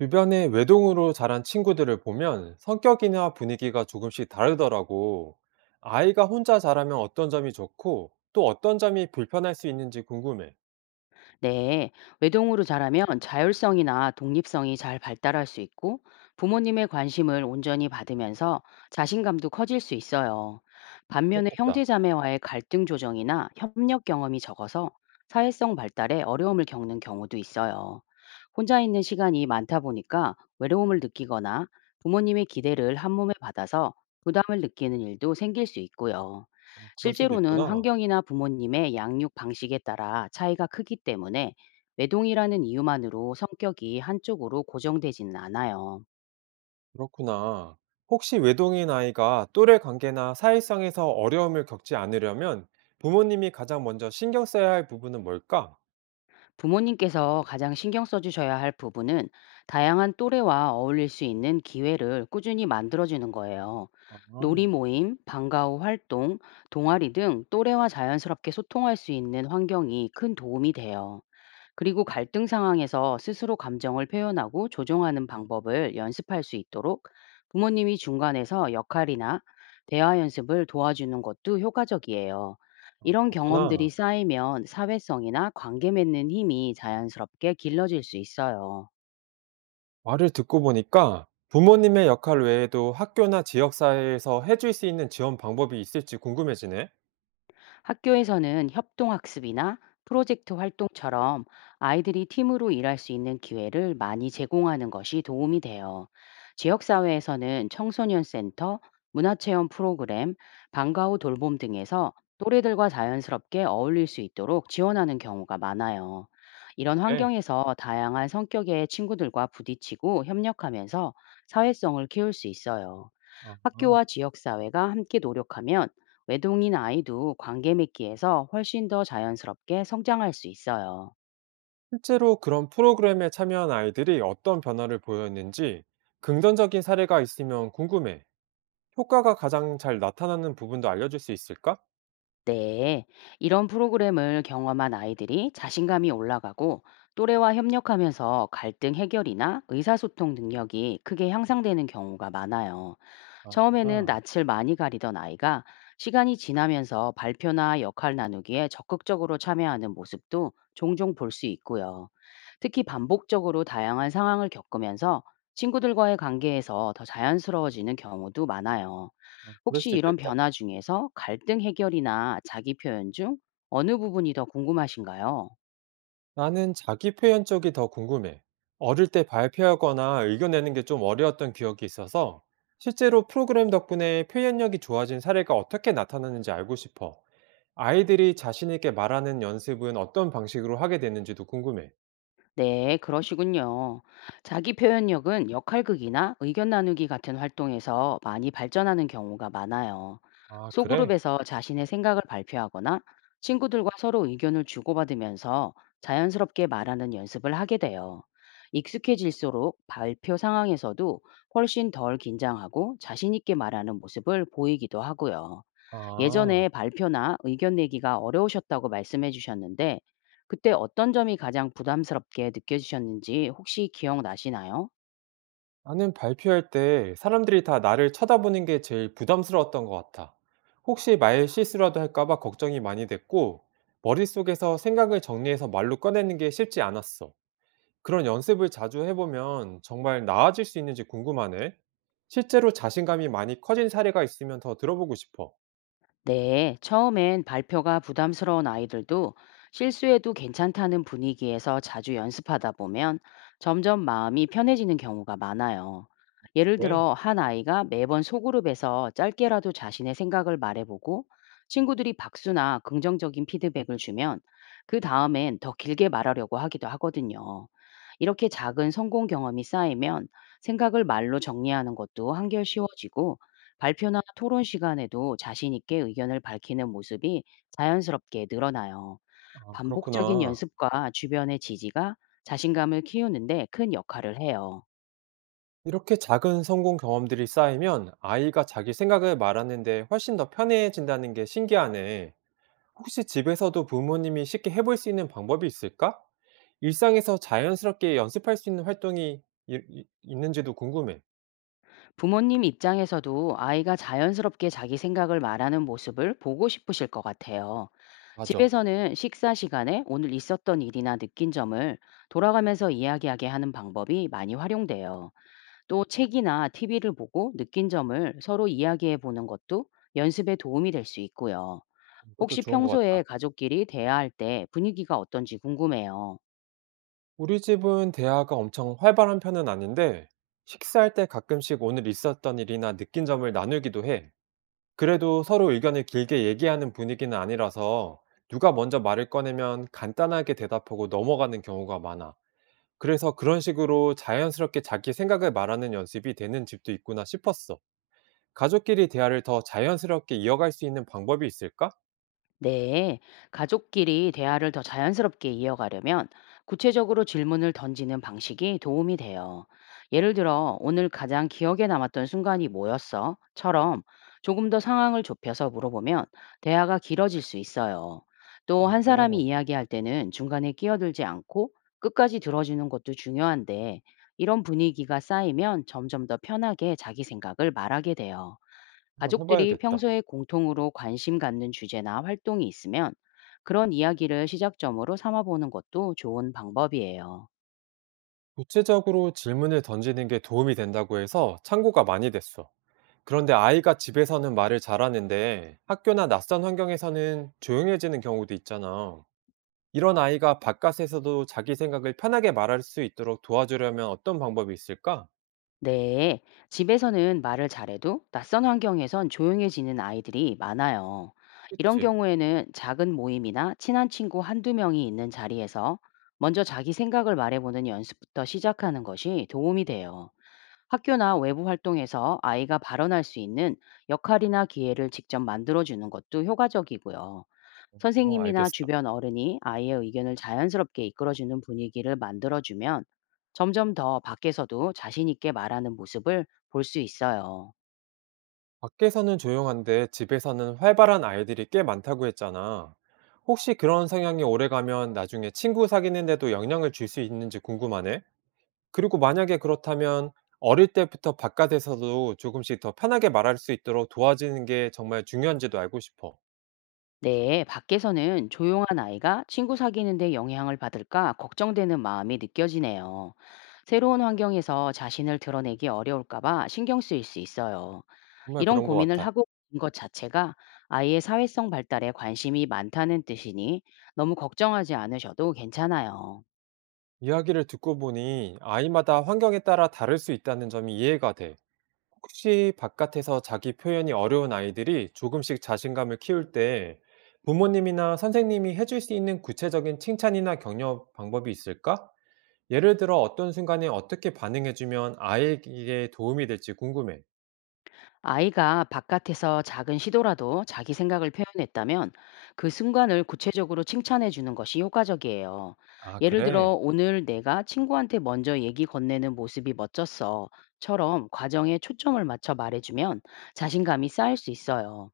주변에 외동으로 자란 친구들을 보면 성격이나 분위기가 조금씩 다르더라고. 아이가 혼자 자라면 어떤 점이 좋고 또 어떤 점이 불편할 수 있는지 궁금해. 네, 외동으로 자라면 자율성이나 독립성이 잘 발달할 수 있고 부모님의 관심을 온전히 받으면서 자신감도 커질 수 있어요. 아, 반면에 그렇겠다. 형제자매와의 갈등 조정이나 협력 경험이 적어서 사회성 발달에 어려움을 겪는 경우도 있어요. 혼자 있는 시간이 많다 보니까 외로움을 느끼거나 부모님의 기대를 한몸에 받아서 부담을 느끼는 일도 생길 수 있고요. 어, 그럴 수도 실제로는 있구나. 환경이나 부모님의 양육 방식에 따라 차이가 크기 때문에 외동이라는 이유만으로 성격이 한쪽으로 고정되지는 않아요. 그렇구나. 혹시 외동인 아이가 또래 관계나 사회성에서 어려움을 겪지 않으려면 부모님이 가장 먼저 신경 써야 할 부분은 뭘까? 부모님께서 가장 신경 써주셔야 할 부분은 다양한 또래와 어울릴 수 있는 기회를 꾸준히 만들어주는 거예요. 아, 아, 놀이 모임, 방과 후 활동, 동아리 등 또래와 자연스럽게 소통할 수 있는 환경이 큰 도움이 돼요. 그리고 갈등 상황에서 스스로 감정을 표현하고 조정하는 방법을 연습할 수 있도록 부모님이 중간에서 역할이나 대화 연습을 도와주는 것도 효과적이에요. 이런 경험들이 그렇구나. 쌓이면 사회성이나 관계 맺는 힘이 자연스럽게 길러질 수 있어요. 말을 듣고 보니까 부모님의 역할 외에도 학교나 지역사회에서 해줄 수 있는 지원 방법이 있을지 궁금해지네. 학교에서는 협동학습이나 프로젝트 활동처럼 아이들이 팀으로 일할 수 있는 기회를 많이 제공하는 것이 도움이 돼요. 지역사회에서는 청소년센터, 문화체험 프로그램, 방과 후 돌봄 등에서 또래들과 자연스럽게 어울릴 수 있도록 지원하는 경우가 많아요. 이런 네. 환경에서 다양한 성격의 친구들과 부딪히고 협력하면서 사회성을 키울 수 있어요. 아, 학교와 지역사회가 함께 노력하면 외동인 아이도 관계 맺기에서 훨씬 더 자연스럽게 성장할 수 있어요. 실제로 그런 프로그램에 참여한 아이들이 어떤 변화를 보였는지 긍정적인 사례가 있으면 궁금해. 효과가 가장 잘 나타나는 부분도 알려줄 수 있을까? 네, 이런 프로그램을 경험한 아이들이 자신감이 올라가고 또래와 협력하면서 갈등 해결이나 의사소통 능력이 크게 향상되는 경우가 많아요. 아, 처음에는 아. 낯을 많이 가리던 아이가 시간이 지나면서 발표나 역할 나누기에 적극적으로 참여하는 모습도 종종 볼 수 있고요. 특히 반복적으로 다양한 상황을 겪으면서 친구들과의 관계에서 더 자연스러워지는 경우도 많아요. 그럴 혹시 수 이런 있겠다. 변화 중에서 갈등 해결이나 자기 표현 중 어느 부분이 더 궁금하신가요? 나는 자기 표현 쪽이 더 궁금해. 어릴 때 발표하거나 의견 내는 게 좀 어려웠던 기억이 있어서 실제로 프로그램 덕분에 표현력이 좋아진 사례가 어떻게 나타나는지 알고 싶어. 아이들이 자신 있게 말하는 연습은 어떤 방식으로 하게 되는지도 궁금해. 네, 그러시군요. 자기 표현력은 역할극이나 의견 나누기 같은 활동에서 많이 발전하는 경우가 많아요. 아, 그래? 소그룹에서 자신의 생각을 발표하거나 친구들과 서로 의견을 주고받으면서 자연스럽게 말하는 연습을 하게 돼요. 익숙해질수록 발표 상황에서도 훨씬 덜 긴장하고 자신 있게 말하는 모습을 보이기도 하고요. 아, 예전에 발표나 의견 내기가 어려우셨다고 말씀해 주셨는데, 그때 어떤 점이 가장 부담스럽게 느껴지셨는지 혹시 기억나시나요? 나는 발표할 때 사람들이 다 나를 쳐다보는 게 제일 부담스러웠던 것 같아. 혹시 말 실수라도 할까 봐 걱정이 많이 됐고, 머릿속에서 생각을 정리해서 말로 꺼내는 게 쉽지 않았어. 그런 연습을 자주 해보면 정말 나아질 수 있는지 궁금하네. 실제로 자신감이 많이 커진 사례가 있으면 더 들어보고 싶어. 네, 처음엔 발표가 부담스러운 아이들도 실수해도 괜찮다는 분위기에서 자주 연습하다 보면 점점 마음이 편해지는 경우가 많아요. 예를 네. 들어, 한 아이가 매번 소그룹에서 짧게라도 자신의 생각을 말해보고 친구들이 박수나 긍정적인 피드백을 주면 그 다음엔 더 길게 말하려고 하기도 하거든요. 이렇게 작은 성공 경험이 쌓이면 생각을 말로 정리하는 것도 한결 쉬워지고 발표나 토론 시간에도 자신 있게 의견을 밝히는 모습이 자연스럽게 늘어나요. 아, 반복적인 그렇구나. 연습과 주변의 지지가 자신감을 키우는데 큰 역할을 해요. 이렇게 작은 성공 경험들이 쌓이면 아이가 자기 생각을 말하는데 훨씬 더 편해진다는 게 신기하네. 혹시 집에서도 부모님이 쉽게 해볼 수 있는 방법이 있을까? 일상에서 자연스럽게 연습할 수 있는 활동이 있는지도 궁금해. 부모님 입장에서도 아이가 자연스럽게 자기 생각을 말하는 모습을 보고 싶으실 것 같아요. 맞아. 집에서는 식사 시간에 오늘 있었던 일이나 느낀 점을 돌아가면서 이야기하게 하는 방법이 많이 활용돼요. 또 책이나 티비를 보고 느낀 점을 서로 이야기해 보는 것도 연습에 도움이 될 수 있고요. 이것도 혹시 좋은 것 평소에 같다. 가족끼리 대화할 때 분위기가 어떤지 궁금해요. 우리 집은 대화가 엄청 활발한 편은 아닌데, 식사할 때 가끔씩 오늘 있었던 일이나 느낀 점을 나누기도 해. 그래도 서로 의견을 길게 얘기하는 분위기는 아니라서, 누가 먼저 말을 꺼내면 간단하게 대답하고 넘어가는 경우가 많아. 그래서 그런 식으로 자연스럽게 자기 생각을 말하는 연습이 되는 집도 있구나 싶었어. 가족끼리 대화를 더 자연스럽게 이어갈 수 있는 방법이 있을까? 네, 가족끼리 대화를 더 자연스럽게 이어가려면 구체적으로 질문을 던지는 방식이 도움이 돼요. 예를 들어, 오늘 가장 기억에 남았던 순간이 뭐였어? 처럼 조금 더 상황을 좁혀서 물어보면 대화가 길어질 수 있어요. 또 한 사람이 어, 이야기할 때는 중간에 끼어들지 않고 끝까지 들어주는 것도 중요한데, 이런 분위기가 쌓이면 점점 더 편하게 자기 생각을 말하게 돼요. 한번 가족들이 해봐야겠다. 평소에 공통으로 관심 갖는 주제나 활동이 있으면 그런 이야기를 시작점으로 삼아보는 것도 좋은 방법이에요. 구체적으로 질문을 던지는 게 도움이 된다고 해서 참고가 많이 됐어. 그런데 아이가 집에서는 말을 잘하는데 학교나 낯선 환경에서는 조용해지는 경우도 있잖아. 이런 아이가 바깥에서도 자기 생각을 편하게 말할 수 있도록 도와주려면 어떤 방법이 있을까? 네, 집에서는 말을 잘해도 낯선 환경에선 조용해지는 아이들이 많아요. 이런 그치. 경우에는 작은 모임이나 친한 친구 한두 명이 있는 자리에서 먼저 자기 생각을 말해보는 연습부터 시작하는 것이 도움이 돼요. 학교나 외부 활동에서 아이가 발언할 수 있는 역할이나 기회를 직접 만들어주는 것도 효과적이고요. 어, 선생님이나 알겠어. 주변 어른이 아이의 의견을 자연스럽게 이끌어주는 분위기를 만들어주면 점점 더 밖에서도 자신 있게 말하는 모습을 볼 수 있어요. 밖에서는 조용한데 집에서는 활발한 아이들이 꽤 많다고 했잖아. 혹시 그런 성향이 오래가면 나중에 친구 사귀는데도 영향을 줄 수 있는지 궁금하네? 그리고 만약에 그렇다면 어릴 때부터 바깥에서도 조금씩 더 편하게 말할 수 있도록 도와주는 게 정말 중요한지도 알고 싶어. 네, 밖에서는 조용한 아이가 친구 사귀는데 영향을 받을까 걱정되는 마음이 느껴지네요. 새로운 환경에서 자신을 드러내기 어려울까봐 신경 쓰일 수 있어요. 정말 이런 그런 것 고민을 같아. 하고 있는 것 자체가 아이의 사회성 발달에 관심이 많다는 뜻이니 너무 걱정하지 않으셔도 괜찮아요. 이야기를 듣고 보니 아이마다 환경에 따라 다를 수 있다는 점이 이해가 돼. 혹시 바깥에서 자기 표현이 어려운 아이들이 조금씩 자신감을 키울 때 부모님이나 선생님이 해줄 수 있는 구체적인 칭찬이나 격려 방법이 있을까? 예를 들어 어떤 순간에 어떻게 반응해주면 아이에게 도움이 될지 궁금해. 아이가 바깥에서 작은 시도라도 자기 생각을 표현했다면 그 순간을 구체적으로 칭찬해 주는 것이 효과적이에요. 아, 예를 들어, 그래? 오늘 내가 친구한테 먼저 얘기 건네는 모습이 멋졌어. 처럼 과정에 초점을 맞춰 말해주면 자신감이 쌓일 수 있어요.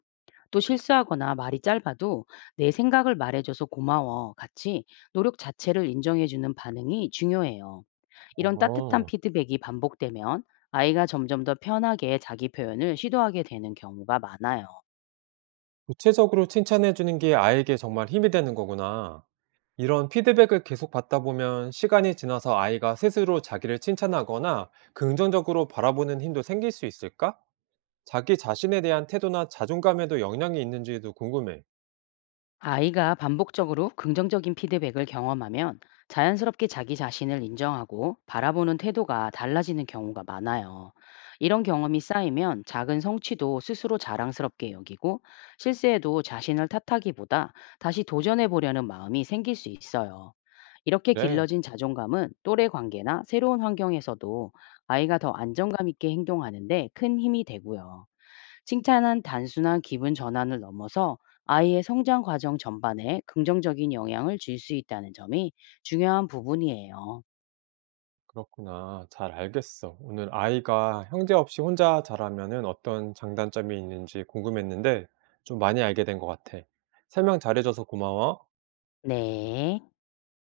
또 실수하거나 말이 짧아도 내 생각을 말해줘서 고마워. 같이 노력 자체를 인정해주는 반응이 중요해요. 이런 따뜻한 어. 피드백이 반복되면 아이가 점점 더 편하게 자기 표현을 시도하게 되는 경우가 많아요. 구체적으로 칭찬해 주는 게 아이에게 정말 힘이 되는 거구나. 이런 피드백을 계속 받다 보면 시간이 지나서 아이가 스스로 자기를 칭찬하거나 긍정적으로 바라보는 힘도 생길 수 있을까? 자기 자신에 대한 태도나 자존감에도 영향이 있는지도 궁금해. 아이가 반복적으로 긍정적인 피드백을 경험하면 자연스럽게 자기 자신을 인정하고 바라보는 태도가 달라지는 경우가 많아요. 이런 경험이 쌓이면 작은 성취도 스스로 자랑스럽게 여기고 실수에도 자신을 탓하기보다 다시 도전해 보려는 마음이 생길 수 있어요. 이렇게 그래, 길러진 자존감은 또래 관계나 새로운 환경에서도 아이가 더 안정감 있게 행동하는데 큰 힘이 되고요. 칭찬은 단순한 기분 전환을 넘어서 아이의 성장 과정 전반에 긍정적인 영향을 줄 수 있다는 점이 중요한 부분이에요. 그렇구나. 잘 알겠어. 오늘 아이가 형제 없이 혼자 자라면은 어떤 장단점이 있는지 궁금했는데 좀 많이 알게 된 것 같아. 설명 잘해줘서 고마워. 네.